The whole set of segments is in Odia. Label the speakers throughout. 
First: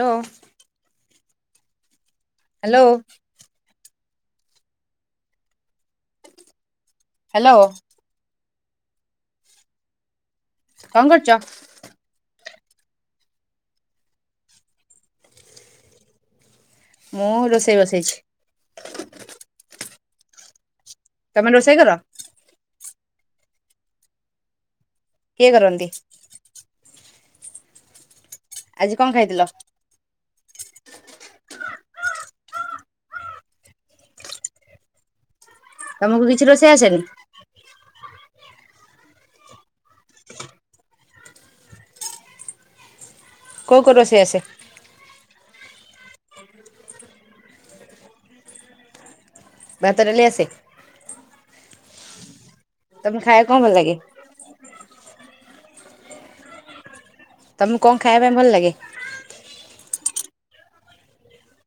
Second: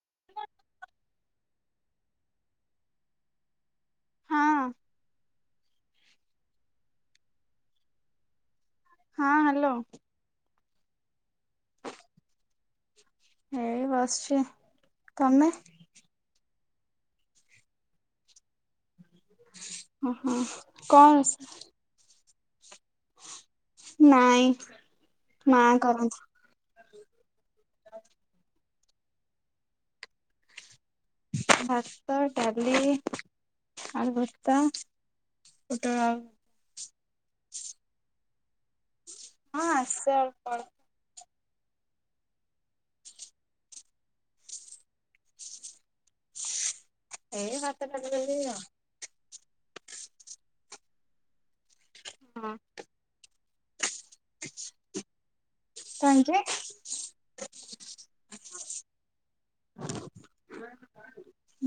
Speaker 1: ହାଲୋ। ହାଲୋ।
Speaker 2: ହଁ
Speaker 1: ହାଲୋ।
Speaker 2: ହଁ ହ୍ୟାଲୋ।
Speaker 1: କଣ କରୁଚ?
Speaker 2: ଏଇ ବସଚି ତମେ?
Speaker 1: ମୁଁ ରୋଷେଇ ବସେଇଛି।
Speaker 2: ଓହୋ। କଣ?
Speaker 1: ତମେ ରୋଷେଇ କର?
Speaker 2: ନାଇଁ।
Speaker 1: କିଏ କରନ୍ତି?
Speaker 2: [inaudible]
Speaker 1: ଆଜି କଣ ଖାଇଥିଲ?
Speaker 2: ଭାତ ଡାଲି ଆଶୀର୍ବାଦ।
Speaker 1: ତମକୁ କିଛି ରୋଷେଇ ଆସେନି?
Speaker 2: ହଁ ଆସେ ଅଳପ ଅଳପ।
Speaker 1: କୋଉ କୋରୋସେଇ ଆସେ।
Speaker 2: ଏଇ ଭାତ ଡାଲି ଦେଲି ଆଉ।
Speaker 1: ବାତ ଡାଲିଆସେ?
Speaker 2: ହଁ।
Speaker 1: କଁ ଭଲ ଲାଗେ?
Speaker 2: କଁ ହେଇଚି?
Speaker 1: ତମୁକୁ କଅଁ ଖାଇବା ପାଇଁ ଭଲ ଲାଗେ?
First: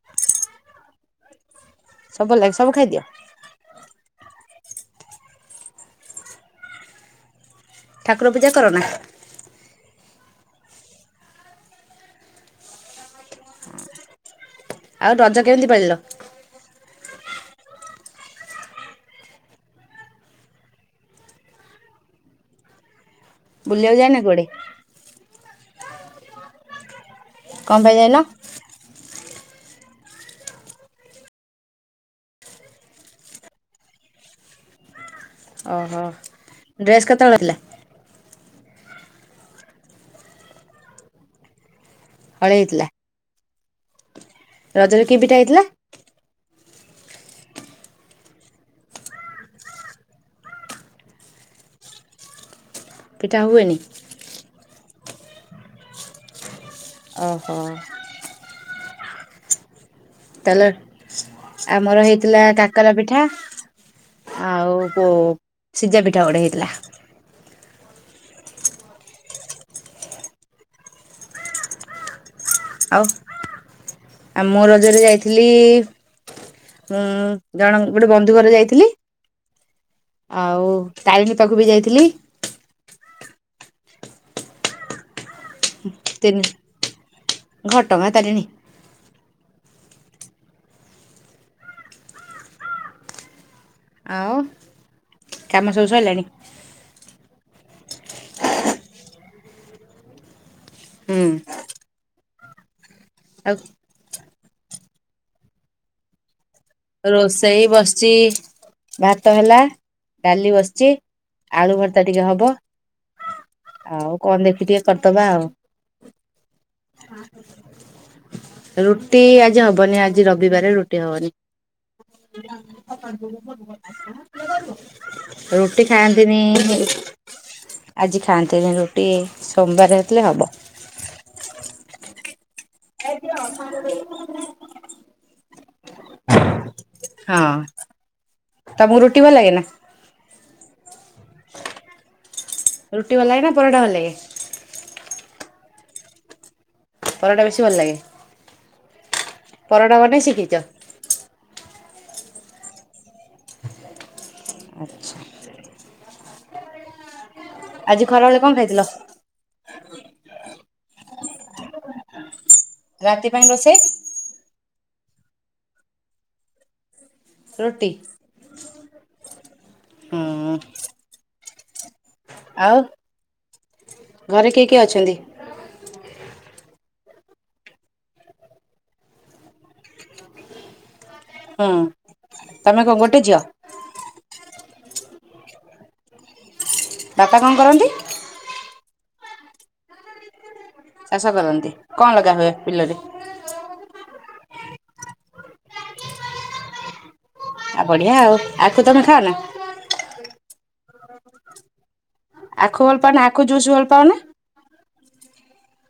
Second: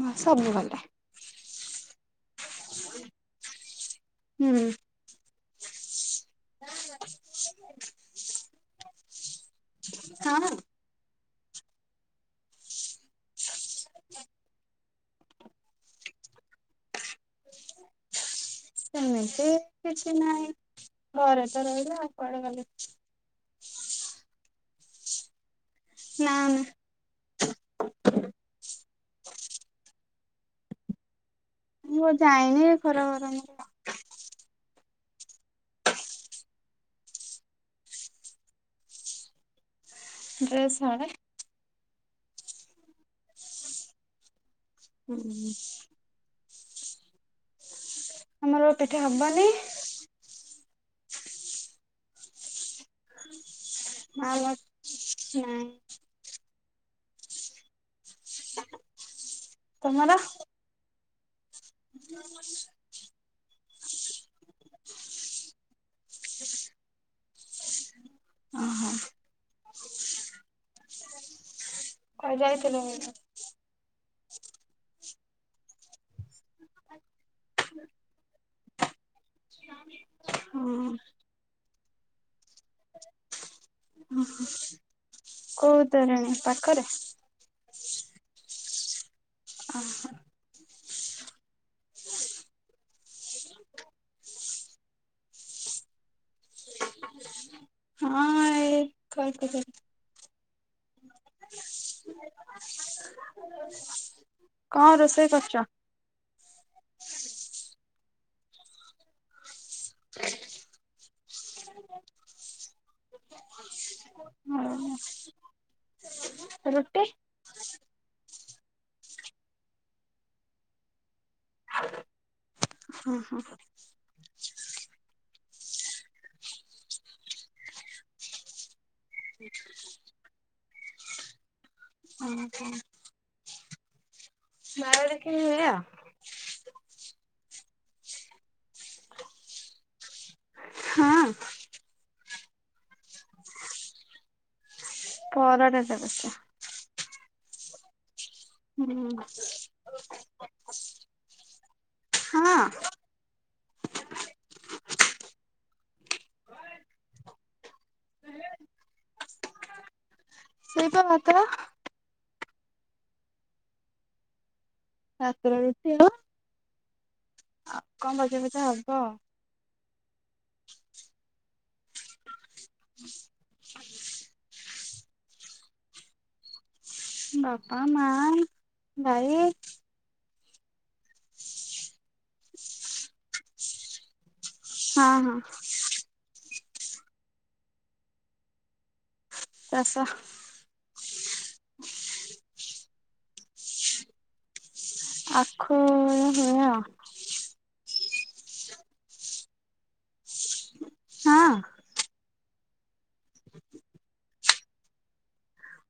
Speaker 2: ମା ସବୁ ଭଲ।
Speaker 1: ସବୁ ଭ ଲାଗେ ସବୁ ଖାଇଦିଅ?
Speaker 2: ହୁଁ। [inaudible]
Speaker 1: ଠାକୁର ପୂଜା କର ନା?
Speaker 2: ହଁ।
Speaker 1: ଆଉ ରଜ କେମିତି ପଳିଲ?
Speaker 2: ସେମିତି କିଛି ନାହିଁ ଘରେ ତ ରହିଲେ ଆଉ କୁଆଡେ ଗଲେ।
Speaker 1: ବୁଲିବାକୁ ଯାଏନା କୁଆଡେ?
Speaker 2: ନ ନା।
Speaker 1: କନ୍ ପାଇ ଜାଇନ?
Speaker 2: ମୁଁ ଯାଇନି ଖରା ଭରା ମୁ
Speaker 1: ଅହ ଡ୍ରେସ୍ କେତେବେଳେ ହେଲା?
Speaker 2: ଡ୍ରେସ୍ ହଳେ।
Speaker 1: ହଳେଇ ଥିଲା। ରଜରେ କି ପିଠା ହେଇଥିଲା?
Speaker 2: ଆମର ପିଠା ହବନି।
Speaker 1: ପିଠା ହୁଏନି।
Speaker 2: ଆମର ନାଇଁ।
Speaker 1: ଅହ।
Speaker 2: [inaudible] [unintelligible] ତମର।
Speaker 1: [inaudible] ଆମର ହେଇଥିଲା କାକରା ପିଠା। ଆଉ ପୋ ସିଝା ପିଠା ଗୋଟେ ହେଇଥିଲା।
Speaker 2: ଅହ। ଆଉ ଯାଇଥିଲୁ?
Speaker 1: ଆଉ ଆଉ ମୁଁ ରଜରେ ଯାଇଥିଲି ଉଁ ଜଣ କ ଗୋଟେ ବନ୍ଧୁ ଘର ଯାଇଥିଲି, ଆଉ
Speaker 2: ହୁଁ
Speaker 1: ତାରିଣୀ ପାଖକୁ ବି ଯାଇଥିଲି। ହିଲି।
Speaker 2: ଓହ। କୋଉ ତାରେଣୀ
Speaker 1: ତିନି
Speaker 2: ପାଖରେ।
Speaker 1: ଘଟଗାଁ ତାରିଣୀ।
Speaker 2: ଅହ।
Speaker 1: ଆଉ କାମ ସବୁ ସଇଲାଣି।
Speaker 2: ହଁ ଏଇ ଖ ତ ଖ।
Speaker 1: ହୁଁ।
Speaker 2: [inaudible]
Speaker 1: ଆଉ
Speaker 2: କଣ ରୋଷେଇ କରୁଚ?
Speaker 1: ଚି ଭାତ ହେଲା। ଡାଲି ବସିଛି ଆଳୁ ଭର୍ତ୍ତା ଟିକେ ହବ ଆଉ କଣ ଦେଖି ଟିକେ କରିଦବା ଆଉ।
Speaker 2: ରୁଟି
Speaker 1: ରୁଟି ଆଜି ହବନି ଆଜି ରବିବାର ରୁଟି ହବନି। କାହିଁକି ନା
Speaker 2: ହୁଁ
Speaker 1: ତାଙ୍କୁ
Speaker 2: ହୁଁ
Speaker 1: କୁହ ତାଙ୍କ ପାଇଁ କିଏ ରହିବ? ରୁଟି ଖାଆନ୍ତିନି, ଆଜି ଖାଆନ୍ତିନି ରୁ ଗୋଟିଏ ସୋମବାର ହେଇଥିଲେ ହବ।
Speaker 2: ହଁ
Speaker 1: ଏ ଝିଅ ସଞ୍ଜ ଦେଇଛୁ କି ନାଇ।
Speaker 2: ମାର। ଏ ଝିଅ।
Speaker 1: ହଁ। ତମକୁ ରୁଟି ଭଲ ଲାଗେ ନା ରୁଟି ଭଲ ଲାଗେ ନା ପରଠା ଭଲ ଲାଗେ।
Speaker 2: ପରାଡଟ ବଛ।
Speaker 1: ପରଟା ବେଶୀ ଭଲ ଲାଗେ। ପରଟା ବନେଇ ଶିଖିଛ?
Speaker 2: ହୁଁ। ହଁ।
Speaker 1: ଆଚ୍ଛା।
Speaker 2: [inaudible]
Speaker 1: ଆଜି ଖରା ବେଳେ କଣ ଖାଇଥିଲ?
Speaker 2: ସେଇପା ଭାତ।
Speaker 1: ରାତି ପାଇଁ ରୋଷେଇ।
Speaker 2: ରାତର ରୁଟି ଆ ଆ
Speaker 1: ରୁଟି।
Speaker 2: କଣ ବଜାର ପ ତ ହବ।
Speaker 1: ହୁଁ। ଆଉ ଘରେ କେ କିଏ ଅଛନ୍ତି?
Speaker 2: ବାପା ମା ଭାଇ।
Speaker 1: ହୁଁ ତମେ କଣ ଗୋଟେ ଝିଅ?
Speaker 2: ହଁ ହଁ।
Speaker 1: ବାପା କଣ କରନ୍ତି?
Speaker 2: ଚାଷ।
Speaker 1: ଚାଷ କରନ୍ତି କଣ ଲଗା ହୁଏ? ବିଲରେ।
Speaker 2: ଆଖ ହୁଏ ଆ
Speaker 1: ଆଉ ବଢ଼ିଆ ଆଉ ଆଖୁ ତମେ ଖାଅ ନା।
Speaker 2: ହଁ।
Speaker 1: ଆଖୁ ଭଲ ପା ଆଖୁ ଜୁସ ଭଲ ପାଉନା।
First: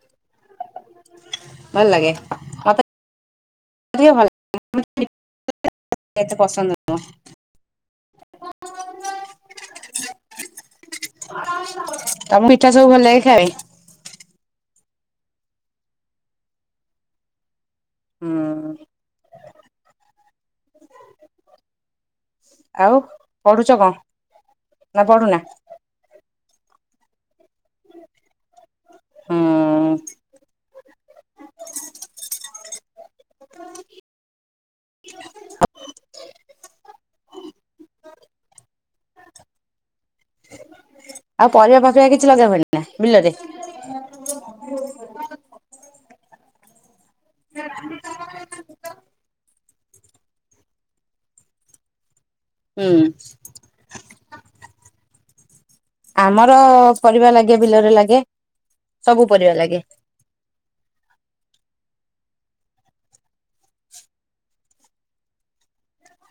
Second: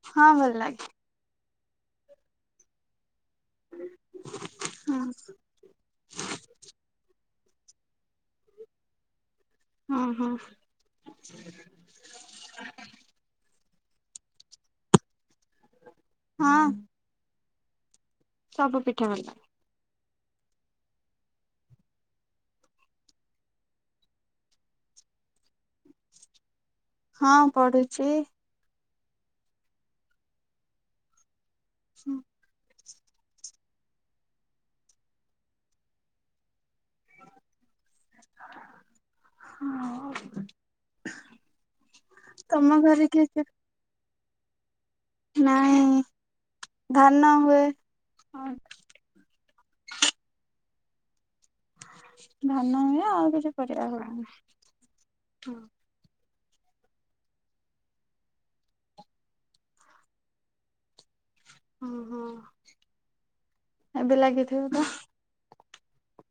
Speaker 2: ହଁ ଭଲ ଲାଗେ।
Speaker 1: ଭଲ ଲାଗେ ମତେ। ଭଲ
Speaker 2: ହଁ
Speaker 1: ପନ୍ଦ ଏତେ ପସନ୍ଦ ନୁହଁ। [inaudible]
Speaker 2: ହଁ ହଁ
Speaker 1: ତମ ପିଠା ସବୁ ଭଲ ଲ ଖାଇ।
Speaker 2: ହଁ।
Speaker 1: ହୁଁ
Speaker 2: ସବୁ ପିଠା ଭଲ ଲାଗେ।
Speaker 1: ଆଉ ପଢୁଛ କଣ ନା ପଢୁନା?
Speaker 2: ହଁ। ପଢୁଛି।
Speaker 1: ହୁଁ।
Speaker 2: ହୁଁ। ହଁ।
Speaker 1: ଆଉ ପରିବା ଫରିବା କିଛି ଲଗା ହୁଏନି
Speaker 2: ଘରେ କିଏ
Speaker 1: ବିଲରେ?
Speaker 2: କିଏ
Speaker 1: [unintelligible]
Speaker 2: ନାଇଁ। ଧାନ ହୁଏ ଧାନ
Speaker 1: ହୁଁ
Speaker 2: ହୁଏ ଆଉ କିଛି [unintelligible] ହଁ।
Speaker 1: ଆମର ପରିବା ଲାଗେ ବିଲରେ ଲାଗେ ସବୁ ପରିବା ଲାଗେ।
Speaker 2: ଓ ହୋ ଏବେ ଲାଗିଥିବ ତ?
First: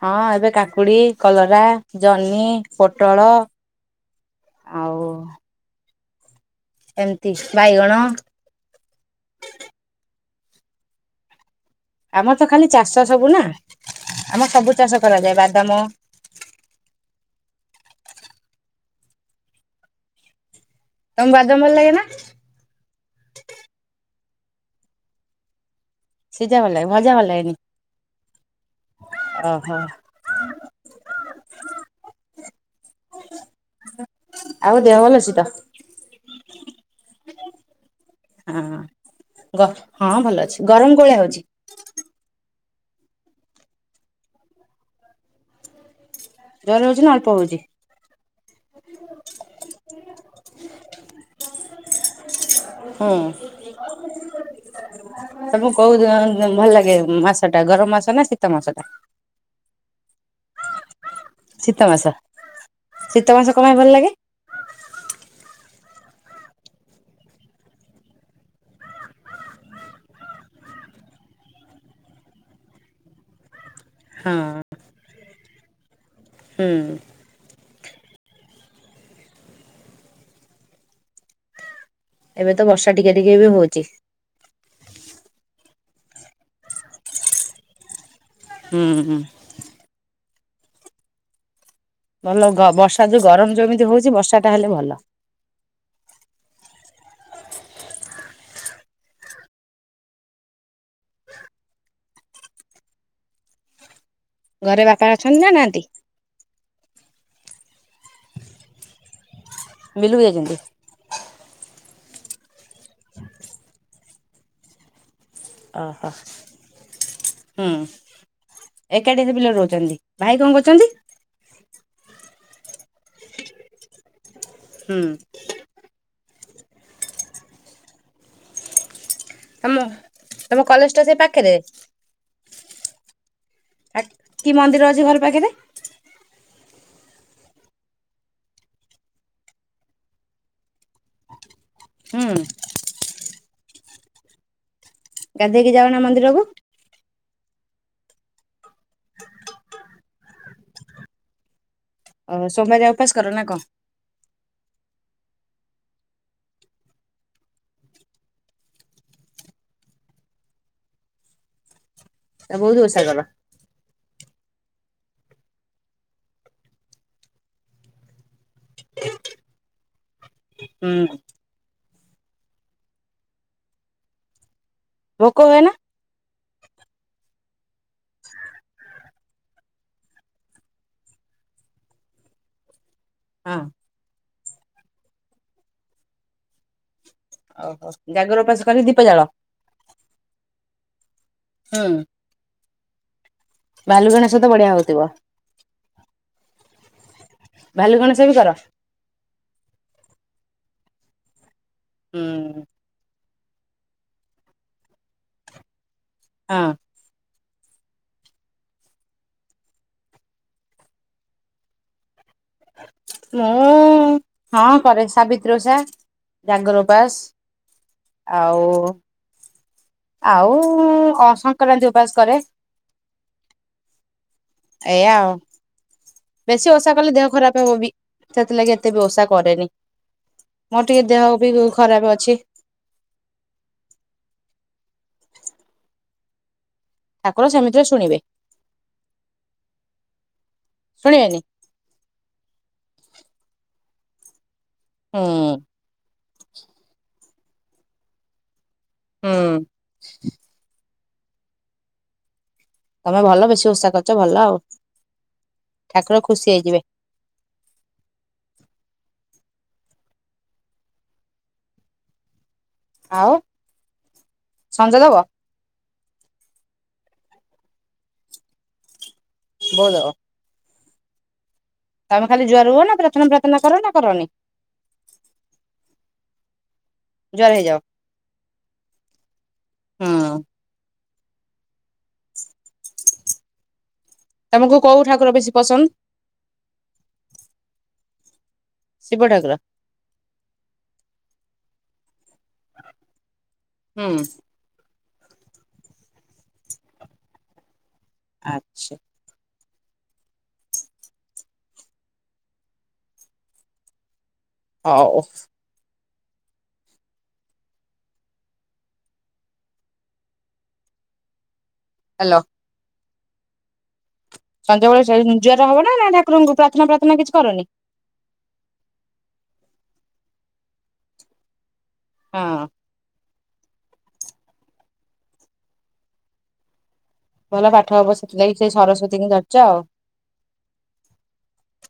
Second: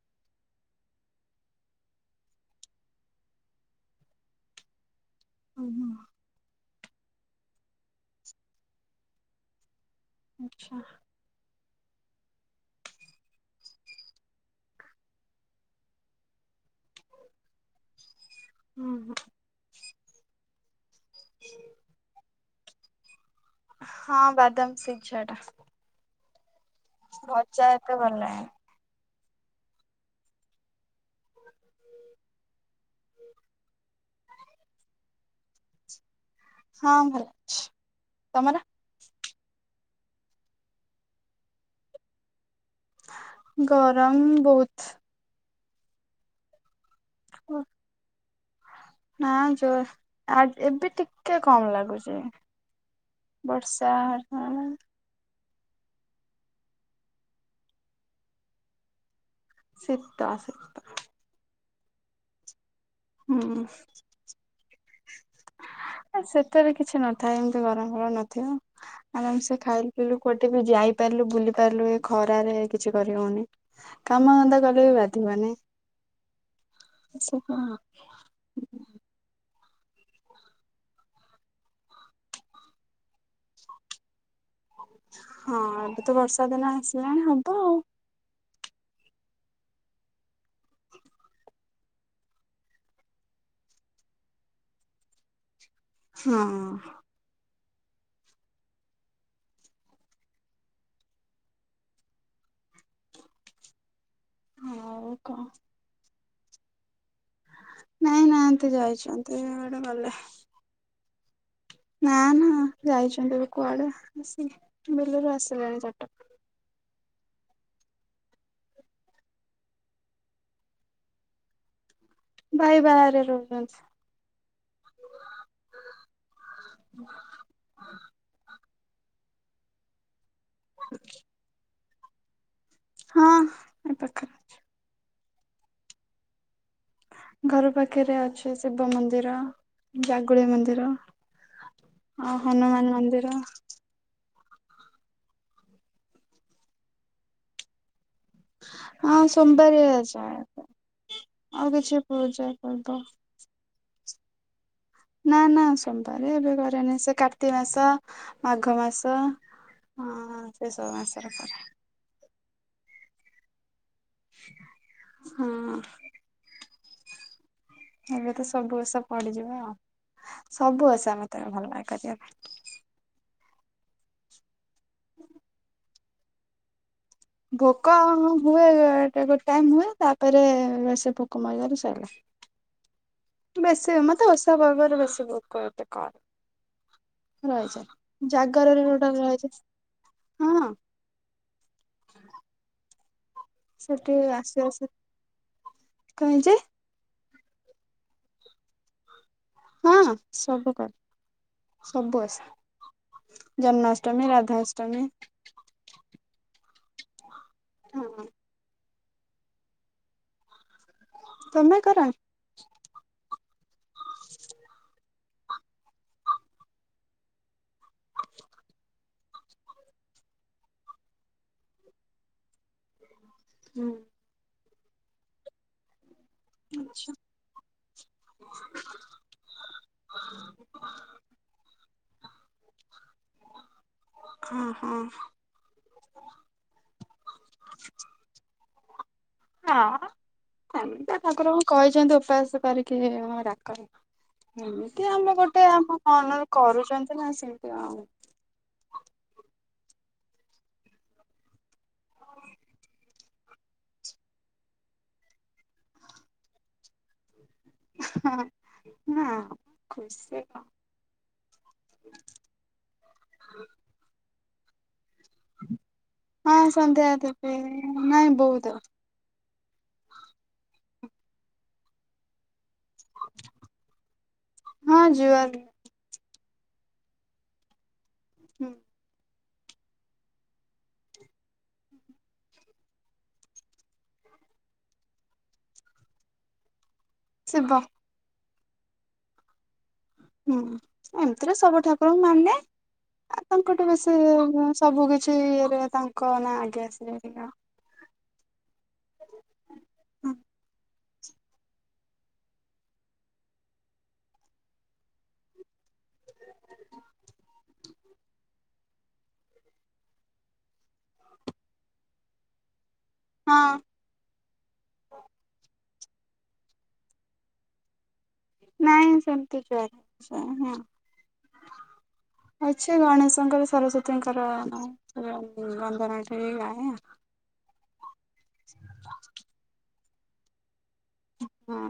Speaker 1: ହଁ ଏବେ କାକୁଡି଼ କଲରା ଜହ୍ନି ପୋଟଳ ଆଉ [unintelligible] ଏମିତି ବାଇଗଣ
Speaker 2: ଆଛା।
Speaker 1: ଆମର ତ ଖାଲି ଚାଷ ସବୁ ନା ଆମ ସବୁ ଚାଷ କରାଯାଏ ବାଦାମ
Speaker 2: ହୁଁ ହୁଁ।
Speaker 1: ତମକୁ ବାଦାମ ଭଲ ଲାଗେ ନା?
Speaker 2: ହଁ ବାଦାମ ଶିଝା ଟା।
Speaker 1: ଶି ଝା ଭଲ ଲାଗେ ଭଜା ଭଲ ଲାଗେନି। ଓହୋ।
Speaker 2: ଖାଲି
Speaker 1: ଆଉ ଦେହ ଭଲ ଅଛି ତ?
Speaker 2: ହଁ ଭଲ ଅଛି। ତମର?
Speaker 1: ହଁ। ହଁ ଭଲ ଅଛି ଗରମ କୋଉ ଭଳିଆ ହଉଛି?
Speaker 2: ଗରମ ବହୁତ୍।
Speaker 1: [unintelligible] ନା ଅଳ୍ପ ହଉଛି?
Speaker 2: ନା ଜୋର ଆ ଏବେ ଟିକେ କମ୍ ଲାଗୁଚି।
Speaker 1: ହୁଁ। ତମକୁ କୋଉ ଭଲ ଲାଗେ ମାସଟା ଗରମ ମାସ ନା ଶୀତ ମାସଟା?
Speaker 2: ଶୀତ ଶୀତ
Speaker 1: ଶୀତ ମାସ ଶୀତ ମାସ
Speaker 2: ହୁଁ
Speaker 1: କଣ ପାଇଁ ଭଲ ଲାଗେ?
Speaker 2: ସେତେରେ କିଛି ନଥାଏ ଏମିତି ଗରମ ଫରମ ନଥିବ ଆରାମସେ ଖାଇ ପିିଲୁ କୋଉଠି ବି ଯାଇପାରିଲୁ ବୁଲି ପାରିଲୁ ଏ ଖରାରେ କିଛି କରିହଉନି।
Speaker 1: ହଁ
Speaker 2: କାମ ଧନ୍ଦା କଲେ ବି ବାଧିବନି।
Speaker 1: ହୁଁ
Speaker 2: [unintelligible]
Speaker 1: ଏବେ ତ ବର୍ଷା ଟିକେ ଟିକେ ବି ହଉଛି।
Speaker 2: ହଁ ଏବେ ତ ବର୍ଷା ଦିନ ଆସିଲାଣି ହବ ଆଉ।
Speaker 1: ହୁଁ ହୁଁ। ଭଲ ବର୍ଷା ଯୋଉ ଗରମ ଯେମିତି ହଉଛି ବର୍ଷାଟା ହେଲେ ଭଲ।
Speaker 2: ହଁ।
Speaker 1: ଘରେ ବାପା
Speaker 2: ଆଉ କଣ
Speaker 1: ଅଛନ୍ତି ନାଁ ନାହାନ୍ତି?
Speaker 2: ନାଇଁ ନାହାନ୍ତି ଯାଇଛନ୍ତି। ତ ଏଇଡେ ଗଲେ।
Speaker 1: ବିଲକୁ ଯାଇଛନ୍ତି?
Speaker 2: ନାଁ ନାଁ। ଯାଇଛନ୍ତି କୁଆଡେ? ଆ ସେ ବେଲରୁ ସଣି
Speaker 1: ଓହୋ
Speaker 2: ଚାଟ [unintelligible]
Speaker 1: ହୁଁ ଏକାଠିରେ ପିଲା ରହୁଛନ୍ତି ଭାଇ କଣ କରୁଛନ୍ତି?
Speaker 2: ଭାଇ ବାହାରେ ରହୁଛନ୍ତି।
Speaker 1: ହୁଁ।
Speaker 2: [inaudible]
Speaker 1: ଆମ ତୁମ କଲେଜ ଟା ସେଇ ପାଖରେ?
Speaker 2: ହଁ। ଏ ପାଖରେ
Speaker 1: କି ମନ୍ଦିର ଅଛି ଭଲ ଆଗରେ।
Speaker 2: ଘର ପାଖରେ ଅଛି ଶିବ ମନ୍ଦିର, ଜାଗୁଳି ମନ୍ଦିର,
Speaker 1: ହୁଁ
Speaker 2: ଆ ହନୁମାନ ମନ୍ଦିର।
Speaker 1: ଗାଧେଇକି ଯାଉନା ମନ୍ଦିରକୁ।
Speaker 2: ହଁ ସୋବାର ଅଜ ଆଉ କେ [unintelligible]
Speaker 1: ଅ ସୋମବାର ଉପବାସ କର ନା କଣ?
Speaker 2: ନାଁ ନାଁ ସୋମବାର ଏବେ କରେନି ସେ କାର୍ତ୍ତିକ ମାସ, ମାଘ ମାସ, ସେ ସବୁ ମାସରେ କରେ।
Speaker 1: ବହୁତ ଓଷା ଗଲା।
Speaker 2: ହଁ। ଏବେ ତ ସବୁ ବର୍ଷ ପଡିଯିବ ଆଉ। ସବୁ ଓଷା
Speaker 1: ହୁଁ
Speaker 2: ମତେ ଭଲ ଲାଗେ। ଦେ [unintelligible]
Speaker 1: ଭୋକ ହୁଏନା?
Speaker 2: ଭୋକ ହୁଏ ଗ ଗୋଟେ ଟାଇମ ହୁଏ ତାପରେ ସେ ଭୋକ ମରିଗଲେ ସରିଲା।
Speaker 1: ହଁ
Speaker 2: ବେଶୀ ମତେ ତା ବାବା ର ଭୋକ ବେଶୀ ଏତେ କଣ? ରହିଛି
Speaker 1: ଓହୋ ଜାଗର ଉପାସ କରି
Speaker 2: ଜାଗରରେ
Speaker 1: ଦୀପ
Speaker 2: ଗୋଟ
Speaker 1: ଜାଳ?
Speaker 2: ରହିଛ ହଁ।
Speaker 1: ହୁଁ। ଭାଲୁ ଗଣେଶ ତ ବଢ଼ିଆ ହଉଥିବ।
Speaker 2: କାଇଁ ଯେ
Speaker 1: ଭାଲୁ ଗଣେଶ ବି କର?
Speaker 2: ହଁ ସବୁ କରେ ସବୁ ଆସ୍
Speaker 1: ହୁଁ
Speaker 2: ଜନ୍ମାଷ୍ଟମୀ ରାଧାଷ୍ଟମୀ।
Speaker 1: ହଁ।
Speaker 2: ହଁ। ତମ କର ନ୍
Speaker 1: ମୁଁ ହଁ କରେ ସାବିତ୍ରୀ ଓଷା ଜାଗର ଉପାସ ଆଉ ଆଉ ହଁ ସଂକ୍ରାନ୍ତି ଉପାସ କରେ।
Speaker 2: ହୁଁ।
Speaker 1: ଏୟା ଆଉ। ବେଶୀ ଓଷା
Speaker 2: ଆଚ୍ଛା।
Speaker 1: କଲେ ଦେହ ଖରାପ ହବ ବି ସେଥିଲାଗି ଏତେ ବି ଓଷା କରେନି ମୋର ଟିକେ ଦେହ ବି ଖରାପ ହ [unintelligible]
Speaker 2: ହଁ ହଁ।
Speaker 1: ଠାକୁର ସେମିତିରେ ଶୁଣିବେ।
Speaker 2: ହଁ ସେମିତିଆ
Speaker 1: ଶୁଣିବେନି
Speaker 2: ଠାକୁରଙ୍କୁ କହିଛନ୍ତି ଉପାସ କରିକି ଡାକର ଏମିତି
Speaker 1: ହୁଁ
Speaker 2: ଆମେ ଗୋଟେ ଆମ ମନରେ କରୁଛନ୍ତି [inaudible]
Speaker 1: ହୁଁ। ତମେ ଭଲ ବେଶୀ ଉଷା କରଛ ଭଲ ଆଉ ଠାକୁର ଖୁସି ହେଇଯିବେ।
Speaker 2: ହ ନା ଖୁସି କ
Speaker 1: ଆଉ ସଞ୍ଜ ଦେବ?
Speaker 2: ହଁ ସନ୍ଧ୍ୟା ଦେବି ନାଇଁ ବୋଉ ଦେବ୍
Speaker 1: ବୋଉ ଦବ। ତମେ ଖାଲି ଜୁହାର ହୁଅ ନା ପ୍ରାର୍ଥନା ପ୍ରାର୍ଥନା କର ନା କରନି?
Speaker 2: ହଁ ଜୁଆର
Speaker 1: ଜୁହାର ହେଇଯାଅ।
Speaker 2: ହୁଁ।
Speaker 1: ହଁ। ତମକୁ କୋଉ ଠାକୁର ବେଶୀ ପସନ୍ଦ?
Speaker 2: ଶିବ।
Speaker 1: ଶିବ ଠାକୁର।
Speaker 2: ହୁଁ ଏମିତିରେ ସବୁ ଠାକୁର ମାନେ ଆ ତାଙ୍କଠୁ ବେଶି
Speaker 1: ହୁଁ
Speaker 2: ସବୁ କିଚ୍ ଛି ଇଏରେ ତାଙ୍କ ନା ଆଗେ [unintelligible]
Speaker 1: ଆଚ୍ଛା।
Speaker 2: ହୁଁ।
Speaker 1: ହଉ। ହ୍ୟାଲୋ।
Speaker 2: ହଁ।
Speaker 1: ସଞ୍ଜବେଳେ [unintelligible] ନା ନା ଠାକୁରଙ୍କୁ ପ୍ରାର୍ଥନା ପ୍ରାର୍ଥନା କିଛି କରନି?
Speaker 2: ନାଇଁ ସେମତି ଜଁ।
Speaker 1: ହଁ
Speaker 2: ଅଛେ ଗଣ। ତାଙ୍କର ସରସ୍ଵତୀଙ୍କର ନା ବନ୍ଧନାଠଇ ଗାଏ ଆଉ।
Speaker 1: ଭଲ ପାଠ ହବ ସେଥିଲାଗି ସେ ସରସ୍ୱତୀ ଙ୍କୁ ଧରିଚ ଆଉ।
Speaker 2: ହଁ।